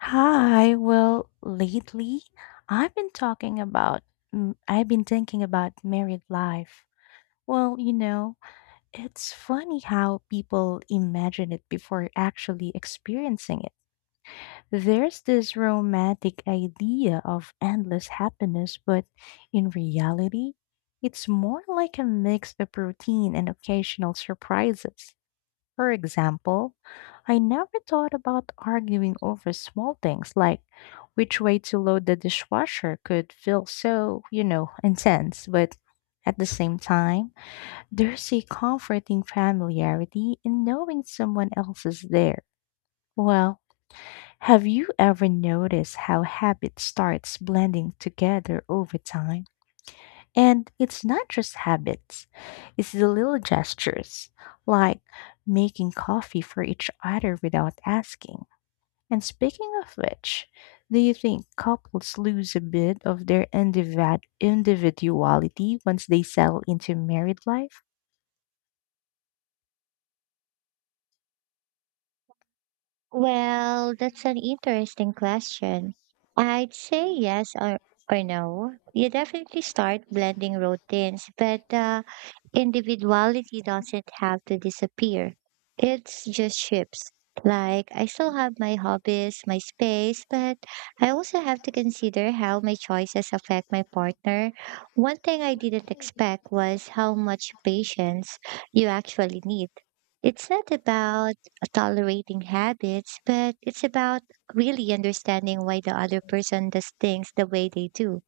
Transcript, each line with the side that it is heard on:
left: Hi. Well, lately, I've been talking about, I've been thinking about married life. Well, it's funny how people imagine it before actually experiencing it. There's this romantic idea of endless happiness, but in reality, it's more like a mix of routine and occasional surprises. For example, I never thought about arguing over small things like which way to load the dishwasher could feel so, intense, but at the same time, there's a comforting familiarity in knowing someone else is there. Well, have you ever noticed how habit starts blending together over time? And it's not just habits, it's the little gestures, like making coffee for each other without asking. And speaking of which, do you think couples lose a bit of their individuality once they settle into married life?
right: Well, that's an interesting question. I'd say yes or no. You definitely start blending routines, but individuality doesn't have to disappear. It's just shifts. Like, I still have my hobbies, my space, but I also have to consider how my choices affect my partner. One thing I didn't expect was how much patience you actually need. It's not about tolerating habits, but it's about really understanding why the other person does things the way they do.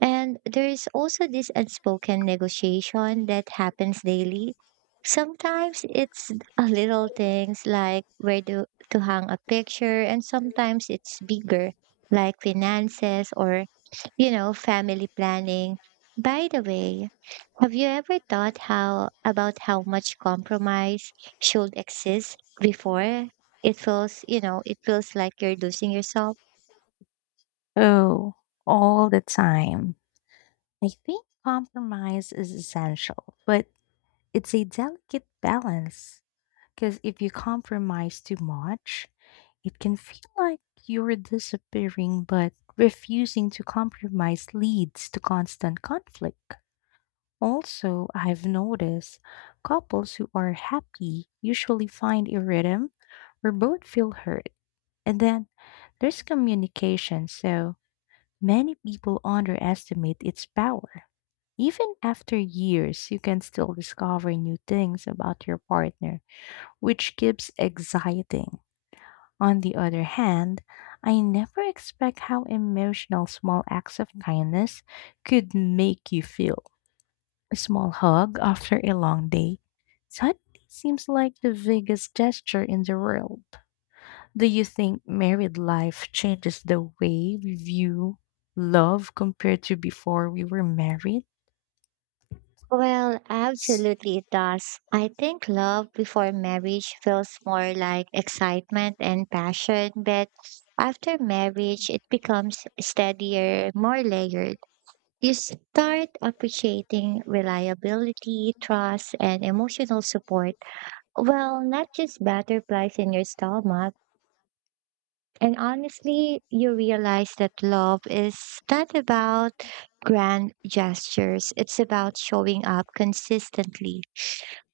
right: And there is also this unspoken negotiation that happens daily. Sometimes it's a little things like where to hang a picture, and sometimes it's bigger, like finances or, family planning. By the way, have you ever thought how about how much compromise should exist before it feels like you're losing yourself?
left: Oh, all the time. I think compromise is essential, but it's a delicate balance because if you compromise too much, it can feel like you're disappearing, but refusing to compromise leads to constant conflict. Also, I've noticed couples who are happy usually find a rhythm where both feel heard. And then there's communication, so many people underestimate its power. Even after years, you can still discover new things about your partner, which keeps exciting. On the other hand, I never expect how emotional small acts of kindness could make you feel. A small hug after a long day suddenly seems like the biggest gesture in the world. Do you think married life changes the way we view love compared to before we were married?
right: Well, absolutely it does. I think love before marriage feels more like excitement and passion, but after marriage, it becomes steadier, more layered. You start appreciating reliability, trust, and emotional support. Well, not just butterflies in your stomach. And honestly, you realize that love is not about grand gestures, it's about showing up consistently.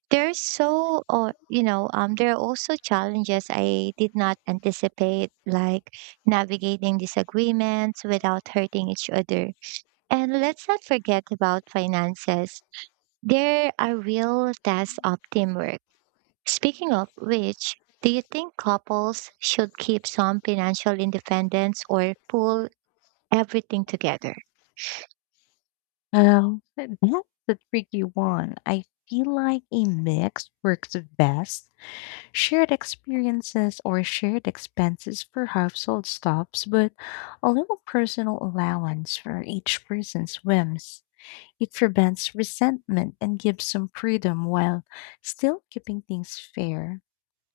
right: There's so, or you know, There are also challenges I did not anticipate, like navigating disagreements without hurting each other. And let's not forget about finances. There are real tests of teamwork. Speaking of which, do you think couples should keep some financial independence or pull everything together?
left: That's a tricky one. I feel like a mix works best, shared experiences or shared expenses for household stops, but a little personal allowance for each person's whims. It prevents resentment and gives some freedom while still keeping things fair.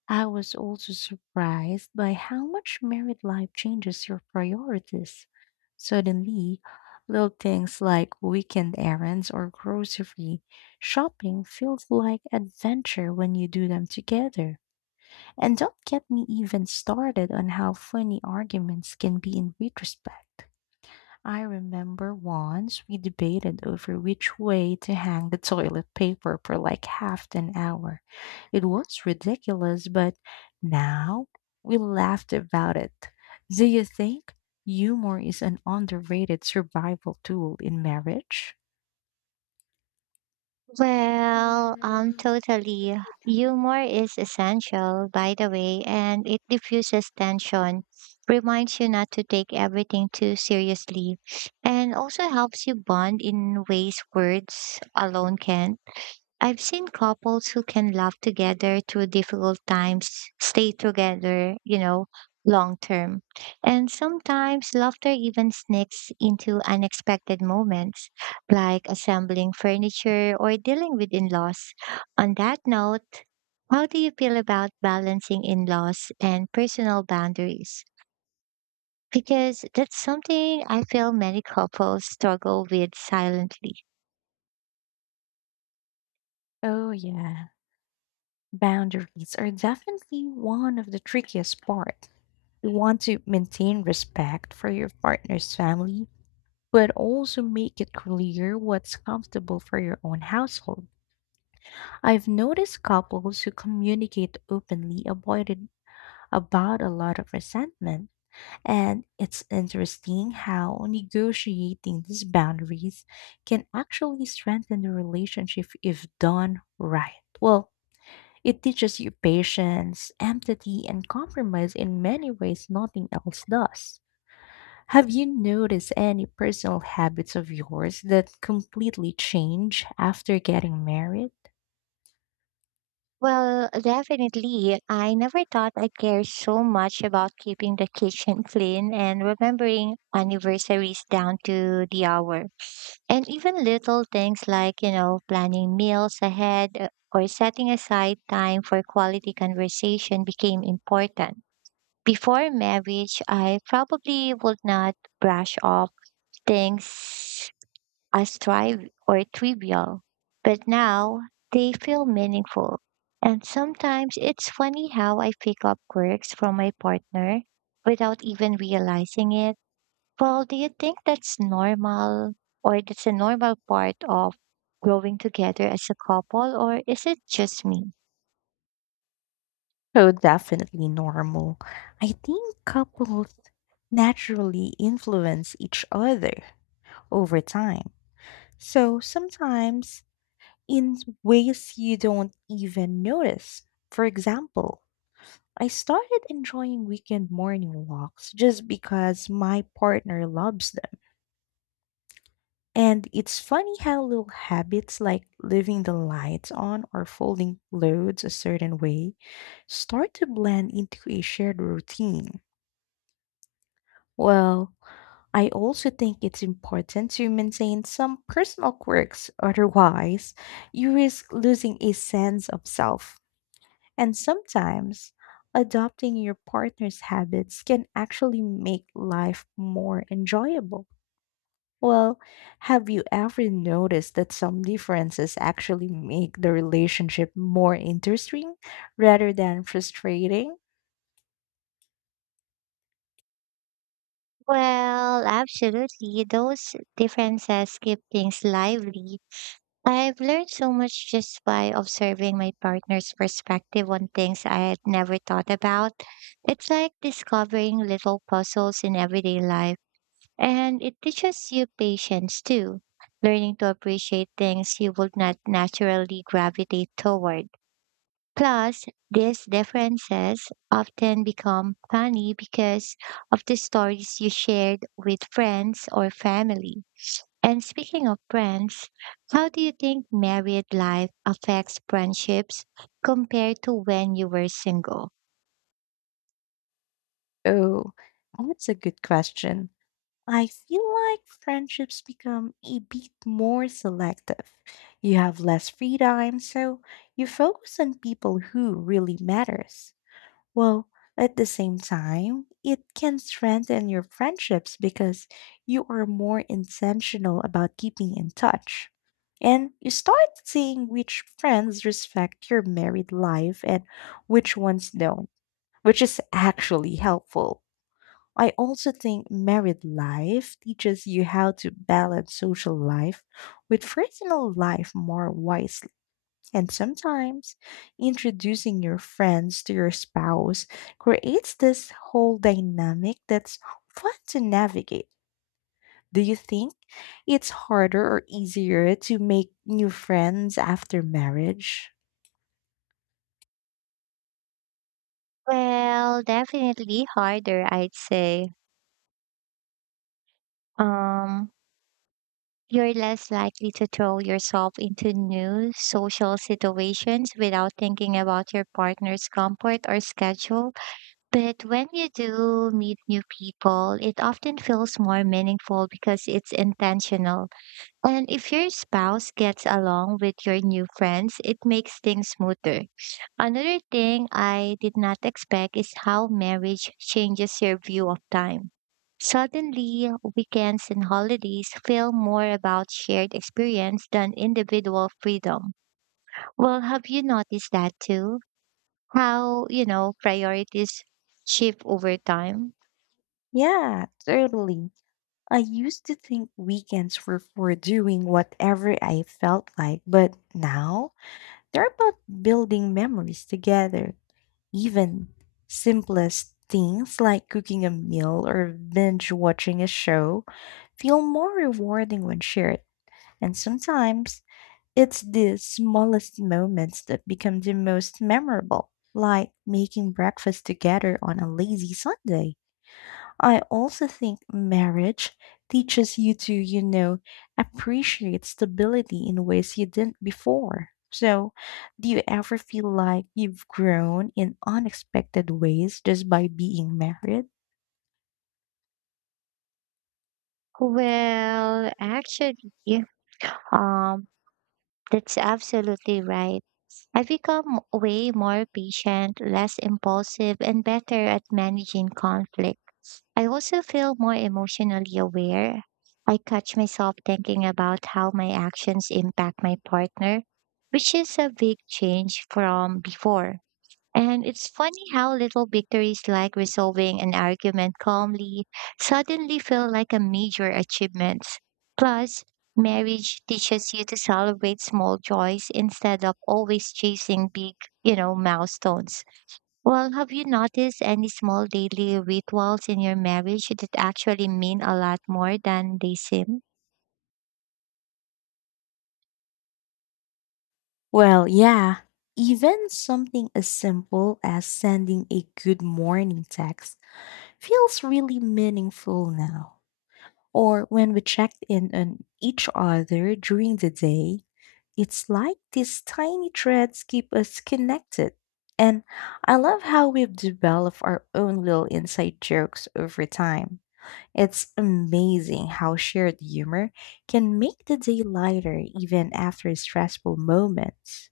left: I was also surprised by how much married life changes your priorities. Suddenly, little things like weekend errands or grocery shopping feels like adventure when you do them together. And don't get me even started on how funny arguments can be in retrospect. I remember once we debated over which way to hang the toilet paper for like half an hour. It was ridiculous, but now we laughed about it. Do you think humor is an underrated survival tool in marriage?
right: Well, totally. Humor is essential, by the way, and it diffuses tension, reminds you not to take everything too seriously, and also helps you bond in ways words alone can't. I've seen couples who can laugh together through difficult times, stay together, long term. And sometimes laughter even sneaks into unexpected moments, like assembling furniture or dealing with in laws. On that note, how do you feel about balancing in laws and personal boundaries? Because that's something I feel many couples struggle with silently.
left: Oh, yeah. Boundaries are definitely one of the trickiest parts. You want to maintain respect for your partner's family, but also make it clear what's comfortable for your own household. I've noticed couples who communicate openly avoided about a lot of resentment, and it's interesting how negotiating these boundaries can actually strengthen the relationship if done right. Well, it teaches you patience, empathy, and compromise in many ways nothing else does. Have you noticed any personal habits of yours that completely change after getting married?
right: Well, definitely. I never thought I'd care so much about keeping the kitchen clean and remembering anniversaries down to the hour. And even little things like, planning meals ahead or setting aside time for quality conversation became important. Before marriage, I probably would not brush off things as trivial, but now they feel meaningful. And sometimes it's funny how I pick up quirks from my partner without even realizing it. Well, do you think that's a normal part of growing together as a couple, or is it just me?
left: Oh, definitely normal. I think couples naturally influence each other over time. So sometimes in ways you don't even notice. For example, I started enjoying weekend morning walks just because my partner loves them. And it's funny how little habits like leaving the lights on or folding clothes a certain way start to blend into a shared routine. Well, I also think it's important to maintain some personal quirks, otherwise, you risk losing a sense of self. And sometimes, adopting your partner's habits can actually make life more enjoyable. Well, have you ever noticed that some differences actually make the relationship more interesting rather than frustrating?
right: Well, absolutely. Those differences keep things lively. I've learned so much just by observing my partner's perspective on things I had never thought about. It's like discovering little puzzles in everyday life, and it teaches you patience too, learning to appreciate things you would not naturally gravitate toward. Plus, these differences often become funny because of the stories you shared with friends or family. And speaking of friends, how do you think married life affects friendships compared to when you were single?
left: Oh, that's a good question. I feel like friendships become a bit more selective. You have less free time, so you focus on people who really matters. Well, at the same time, it can strengthen your friendships because you are more intentional about keeping in touch. And you start seeing which friends respect your married life and which ones don't, which is actually helpful. I also think married life teaches you how to balance social life with personal life more wisely. And sometimes introducing your friends to your spouse creates this whole dynamic that's fun to navigate. Do you think it's harder or easier to make new friends after marriage?
right: Well, definitely harder, I'd say. Um, you're less likely to throw yourself into new social situations without thinking about your partner's comfort or schedule. But when you do meet new people, it often feels more meaningful because it's intentional. And if your spouse gets along with your new friends, it makes things smoother. Another thing I did not expect is how marriage changes your view of time. Suddenly, weekends and holidays feel more about shared experience than individual freedom. Well, have you noticed that too? How, priorities shift over time?
left: Yeah, totally. I used to think weekends were for doing whatever I felt like, but now they're about building memories together. Even simplest things like cooking a meal or binge watching a show feel more rewarding when shared. And sometimes it's the smallest moments that become the most memorable, like making breakfast together on a lazy Sunday. I also think marriage teaches you to, appreciate stability in ways you didn't before. So, do you ever feel like you've grown in unexpected ways just by being married?
right: Well, actually, um, that's absolutely right. I've become way more patient, less impulsive, and better at managing conflict. I also feel more emotionally aware. I catch myself thinking about how my actions impact my partner, which is a big change from before. And it's funny how little victories like resolving an argument calmly suddenly feel like a major achievement. Plus, marriage teaches you to celebrate small joys instead of always chasing big milestones. Well, have you noticed any small daily rituals in your marriage that actually mean a lot more than they seem?
left: Well, yeah. Even something as simple as sending a good morning text feels really meaningful now. Or when we checked in on each other during the day, it's like these tiny threads keep us connected. And I love how we've developed our own little inside jokes over time. It's amazing how shared humor can make the day lighter even after stressful moments.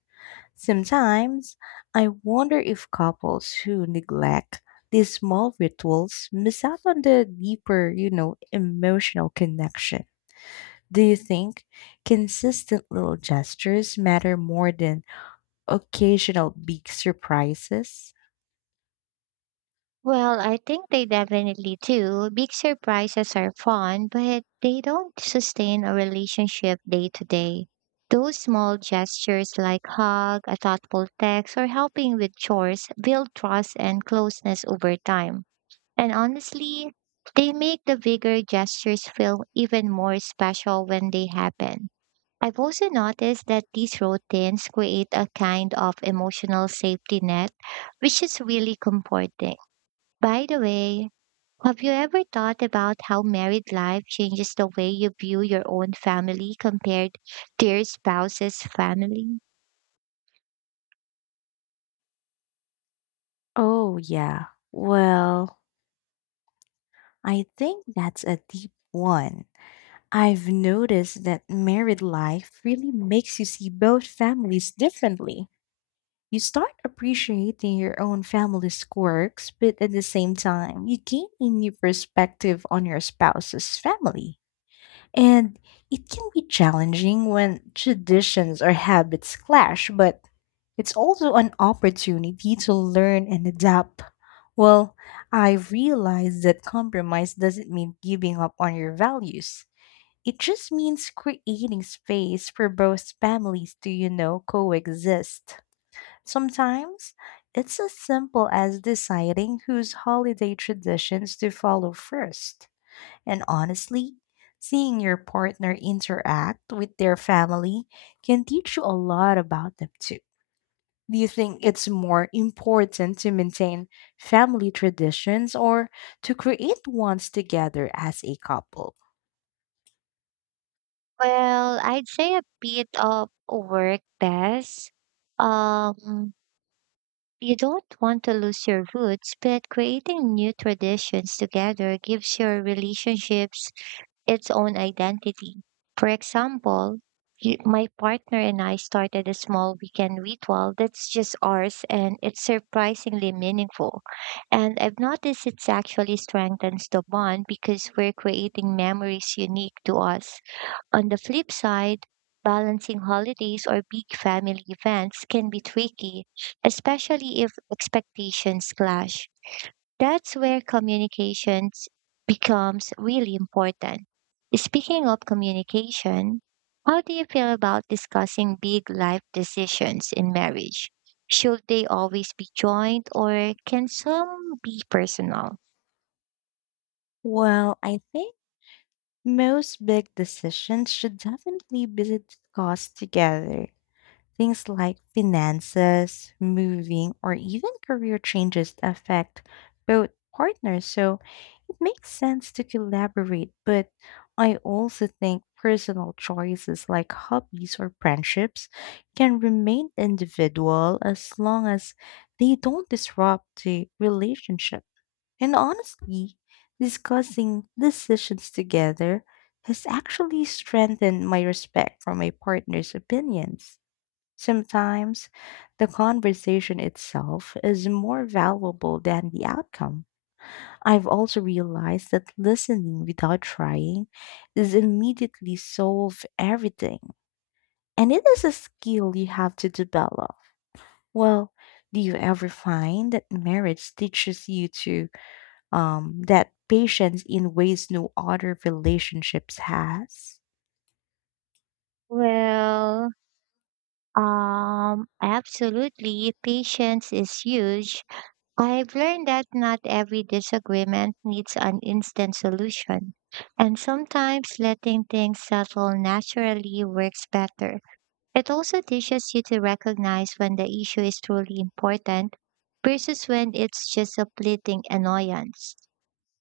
left: Sometimes I wonder if couples who neglect these small rituals miss out on the deeper, emotional connection. Do you think consistent little gestures matter more than occasional big surprises?
right: Well, I think they definitely do. Big surprises are fun, but they don't sustain a relationship day to day. Those small gestures like hug, a thoughtful text, or helping with chores build trust and closeness over time. And honestly, they make the bigger gestures feel even more special when they happen. I've also noticed that these routines create a kind of emotional safety net, which is really comforting. By the way, have you ever thought about how married life changes the way you view your own family compared to your spouse's family?
left: Oh, yeah. Well, I think that's a deep one. I've noticed that married life really makes you see both families differently. You start appreciating your own family's quirks, but at the same time, you gain a new perspective on your spouse's family. And it can be challenging when traditions or habits clash, but it's also an opportunity to learn and adapt. Well, I've realized that compromise doesn't mean giving up on your values. It just means creating space for both families to, coexist. Sometimes it's as simple as deciding whose holiday traditions to follow first. And honestly, seeing your partner interact with their family can teach you a lot about them too. Do you think it's more important to maintain family traditions or to create ones together as a couple?
right: Well, I'd say a bit of work best. Um, you don't want to lose your roots, but creating new traditions together gives your relationships its own identity. For example, my partner and I started a small weekend ritual that's just ours and it's surprisingly meaningful. And I've noticed it's actually strengthens the bond because we're creating memories unique to us. On the flip side, balancing holidays or big family events can be tricky, especially if expectations clash. That's where communications becomes really important. Speaking of communication, how do you feel about discussing big life decisions in marriage? Should they always be joint or can some be personal?
left: Well, I think most big decisions should definitely be discussed together. Things like finances, moving, or even career changes affect both partners. So it makes sense to collaborate. But I also think personal choices like hobbies or friendships can remain individual as long as they don't disrupt the relationship. And honestly, discussing decisions together has actually strengthened my respect for my partner's opinions. Sometimes the conversation itself is more valuable than the outcome. I've also realized that listening without trying is immediately solve everything. And it is a skill you have to develop. Well, do you ever find that marriage teaches you to that patience in ways no other relationships has?
right: Well, absolutely, patience is huge. I've learned that not every disagreement needs an instant solution, and sometimes letting things settle naturally works better. It also teaches you to recognize when the issue is truly important versus when it's just a fleeting annoyance.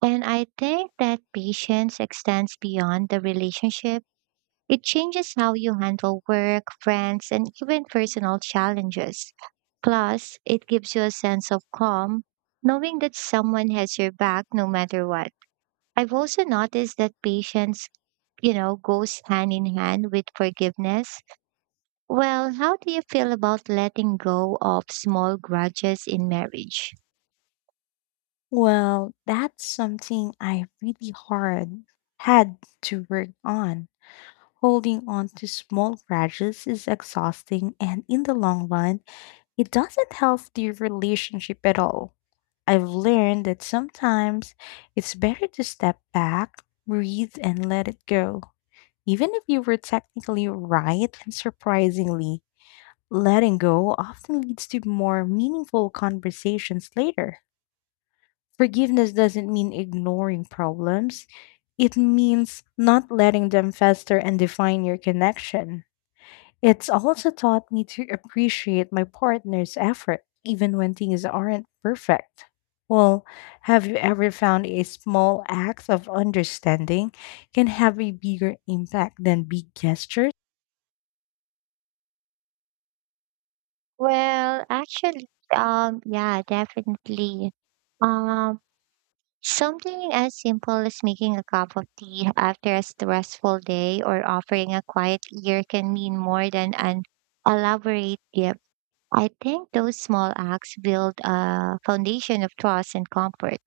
right: And I think that patience extends beyond the relationship. It changes how you handle work, friends, and even personal challenges. Plus, it gives you a sense of calm, knowing that someone has your back no matter what. I've also noticed that patience, goes hand in hand with forgiveness. Well, how do you feel about letting go of small grudges in marriage?
left: Well, that's something I really hard had to work on. Holding on to small grudges is exhausting, and in the long run, it doesn't help the relationship at all. I've learned that sometimes it's better to step back, breathe, and let it go. Even if you were technically right, and surprisingly, letting go often leads to more meaningful conversations later. Forgiveness doesn't mean ignoring problems, it means not letting them fester and define your connection. It's also taught me to appreciate my partner's effort, even when things aren't perfect. Well, have you ever found a small act of understanding can have a bigger impact than big gestures?
right: Well, actually, yeah, definitely. Um, Something as simple as making a cup of tea after a stressful day or offering a quiet ear can mean more than an elaborate gift. I think those small acts build a foundation of trust and comfort.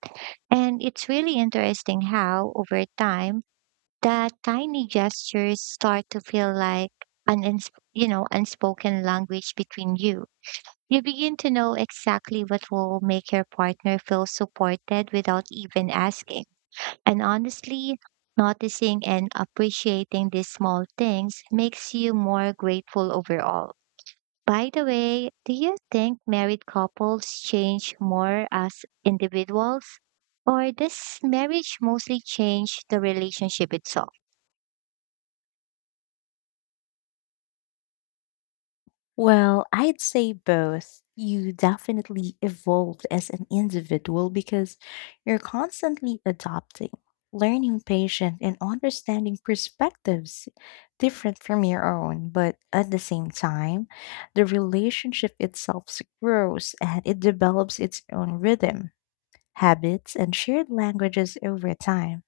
right: And it's really interesting how, over time, that tiny gestures start to feel like an unspoken language between you. You begin to know exactly what will make your partner feel supported without even asking. And honestly, noticing and appreciating these small things makes you more grateful overall. By the way, do you think married couples change more as individuals? Or does marriage mostly change the relationship itself?
left: Well, I'd say both. You definitely evolve as an individual because you're constantly adopting, learning patient, and understanding perspectives different from your own. But at the same time, the relationship itself grows and it develops its own rhythm, habits, and shared languages over time.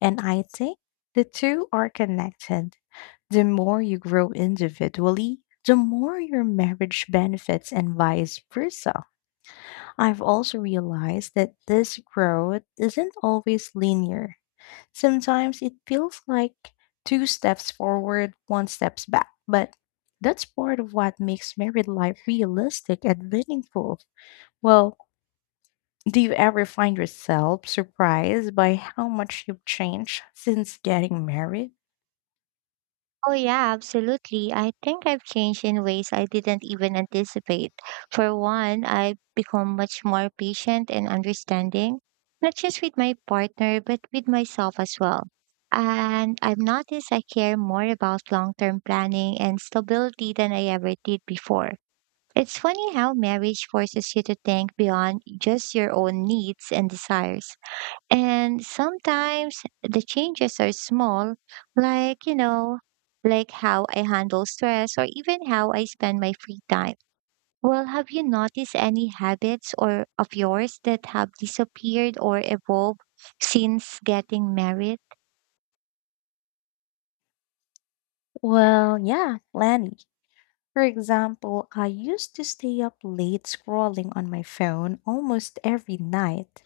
left: And I think the two are connected. The more you grow individually, the more your marriage benefits and vice versa. I've also realized that this growth isn't always linear. Sometimes it feels like two steps forward, one steps back, but that's part of what makes married life realistic and meaningful. Well, do you ever find yourself surprised by how much you've changed since getting married?
right: Oh, yeah, absolutely. I think I've changed in ways I didn't even anticipate. For one, I've become much more patient and understanding, not just with my partner, but with myself as well. And I've noticed I care more about long term planning and stability than I ever did before. It's funny how marriage forces you to think beyond just your own needs and desires. And sometimes the changes are small, like, you know, like how I handle stress or even how I spend my free time. Well, have you noticed any habits or of yours that have disappeared or evolved since getting married?
left: Well, yeah, plenty. For example, I used to stay up late scrolling on my phone almost every night.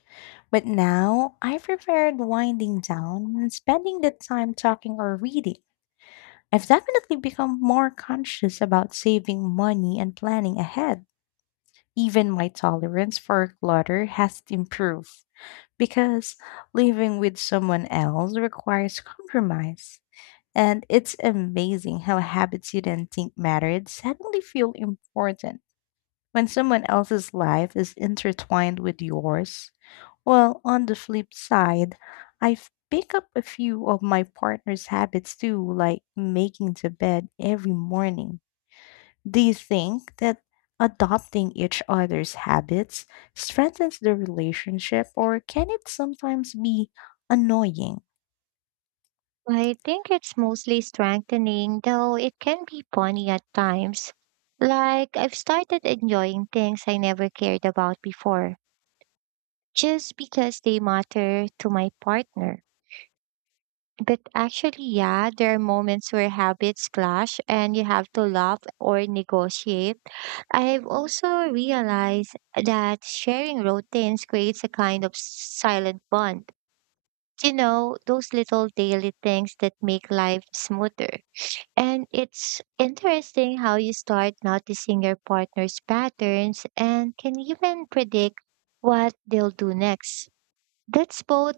left: But now I preferred winding down and spending the time talking or reading. I've definitely become more conscious about saving money and planning ahead. Even my tolerance for clutter has improved because living with someone else requires compromise. And it's amazing how habits you didn't think mattered suddenly feel important when someone else's life is intertwined with yours. Well, on the flip side, I've picked up a few of my partner's habits too, like making the bed every morning. Do you think that adopting each other's habits strengthens the relationship, or can it sometimes be annoying?
right: I think it's mostly strengthening, though it can be funny at times. Like I've started enjoying things I never cared about before, just because they matter to my partner. But actually, yeah, there are moments where habits clash and you have to laugh or negotiate. I've also realized that sharing routines creates a kind of silent bond. You know, those little daily things that make life smoother. And it's interesting how you start noticing your partner's patterns and can even predict what they'll do next. That's both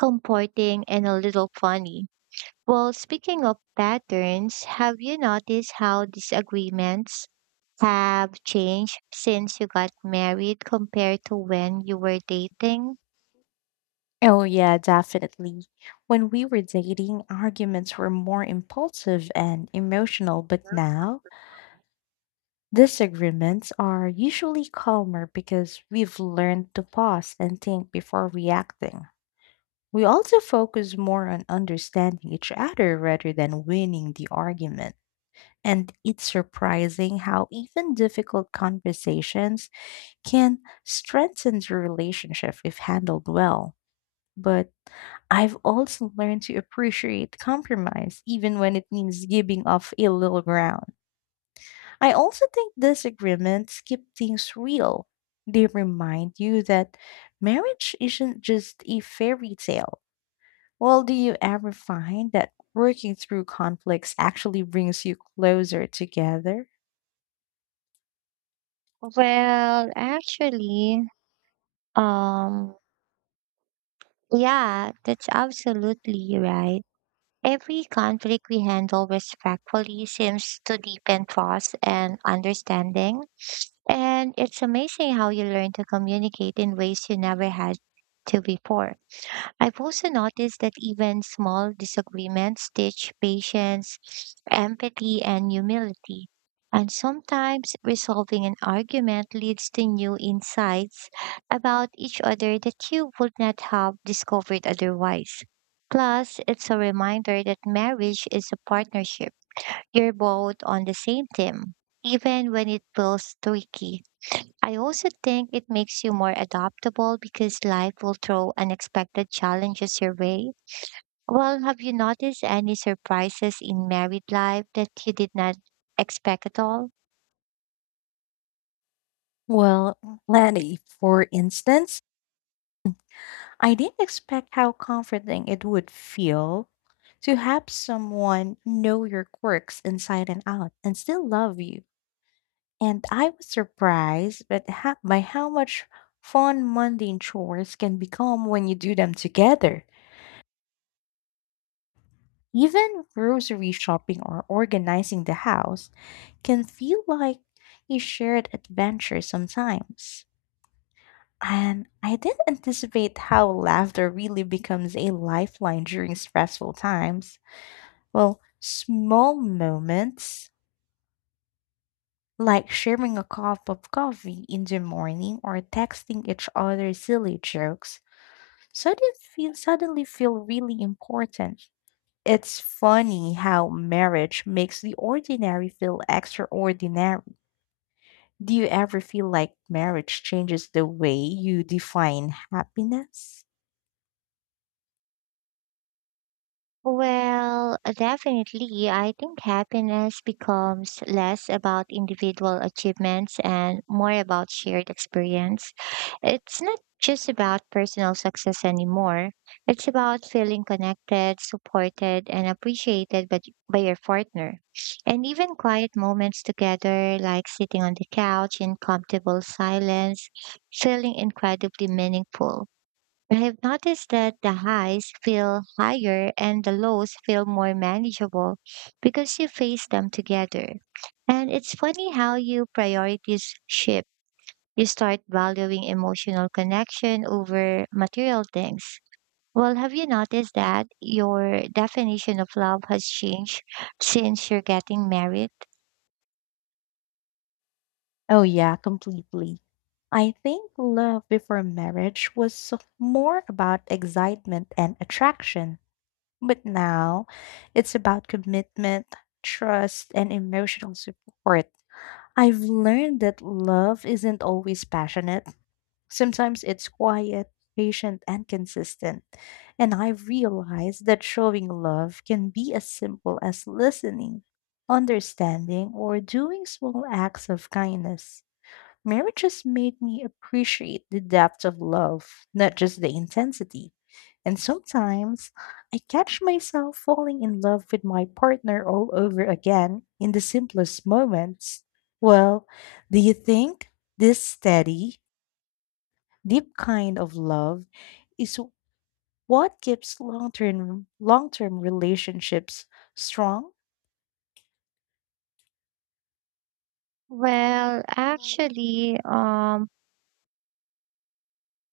right: comforting and a little funny. Well, speaking of patterns, have you noticed how disagreements have changed since you got married compared to when you were dating?
left: Oh, yeah, definitely. When we were dating, arguments were more impulsive and emotional, but now disagreements are usually calmer because we've learned to pause and think before reacting. We also focus more on understanding each other rather than winning the argument. And it's surprising how even difficult conversations can strengthen the relationship if handled well. But I've also learned to appreciate compromise, even when it means giving up a little ground. I also think disagreements keep things real. They remind you that marriage isn't just a fairy tale. Well, do you ever find that working through conflicts actually brings you closer together?
right: Well, actually, um, yeah, that's absolutely right. Every conflict we handle respectfully seems to deepen trust and understanding. And it's amazing how you learn to communicate in ways you never had to before. I've also noticed that even small disagreements teach patience, empathy, and humility. And sometimes resolving an argument leads to new insights about each other that you would not have discovered otherwise. Plus, it's a reminder that marriage is a partnership. You're both on the same team, even when it feels tricky. I also think it makes you more adaptable because life will throw unexpected challenges your way. Well, have you noticed any surprises in married life that you did not expect at all?
left: Well, Lenny, for instance, I didn't expect how comforting it would feel to have someone know your quirks inside and out and still love you. And I was surprised by how much fun mundane chores can become when you do them together. Even grocery shopping or organizing the house can feel like a shared adventure sometimes. And I didn't anticipate how laughter really becomes a lifeline during stressful times. Well, small moments like sharing a cup of coffee in the morning or texting each other silly jokes suddenly feel really important. It's funny how marriage makes the ordinary feel extraordinary. Do you ever feel like marriage changes the way you define happiness?
right: Well, definitely. I think happiness becomes less about individual achievements and more about shared experience. It's not just about personal success anymore. It's about feeling connected, supported, and appreciated by your partner. And even quiet moments together, like sitting on the couch in comfortable silence, feeling incredibly meaningful. I have noticed that the highs feel higher and the lows feel more manageable because you face them together. And it's funny how your priorities shift. You start valuing emotional connection over material things. Well, have you noticed that your definition of love has changed since you're getting married?
left: Oh, yeah, completely. I think love before marriage was more about excitement and attraction. But now it's about commitment, trust, and emotional support. I've learned that love isn't always passionate. Sometimes it's quiet, patient, and consistent. And I realized that showing love can be as simple as listening, understanding, or doing small acts of kindness. Marriage has made me appreciate the depth of love, not just the intensity. And sometimes I catch myself falling in love with my partner all over again in the simplest moments. Well, do you think this steady, deep kind of love is what keeps long-term relationships strong?
right: Well, actually,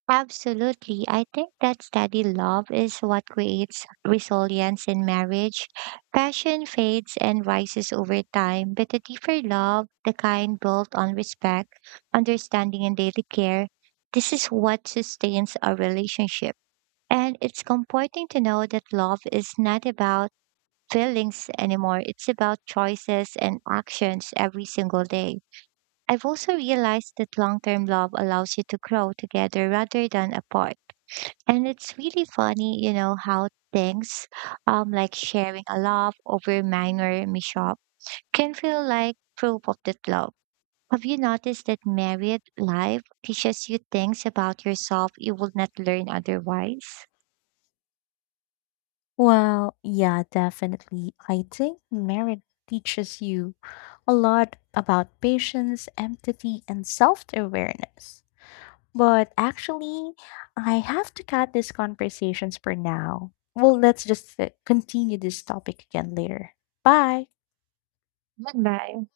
right: absolutely. I think that steady love is what creates resilience in marriage. Passion fades and rises over time, but the deeper love, the kind built on respect, understanding, and daily care, this is what sustains a relationship. And it's comforting to know that love is not about feelings anymore, it's about choices and actions every single day. I've also realized that long term love allows you to grow together rather than apart. And it's really funny, how things like sharing a laugh over minor mishap can feel like proof of that love. Have you noticed that married life teaches you things about yourself you would not learn otherwise?
left: Well, yeah, definitely. I think marriage teaches you a lot about patience, empathy, and self awareness. But actually, I have to cut these conversations for now. Well, let's just continue this topic again later. Bye.
right: Goodbye.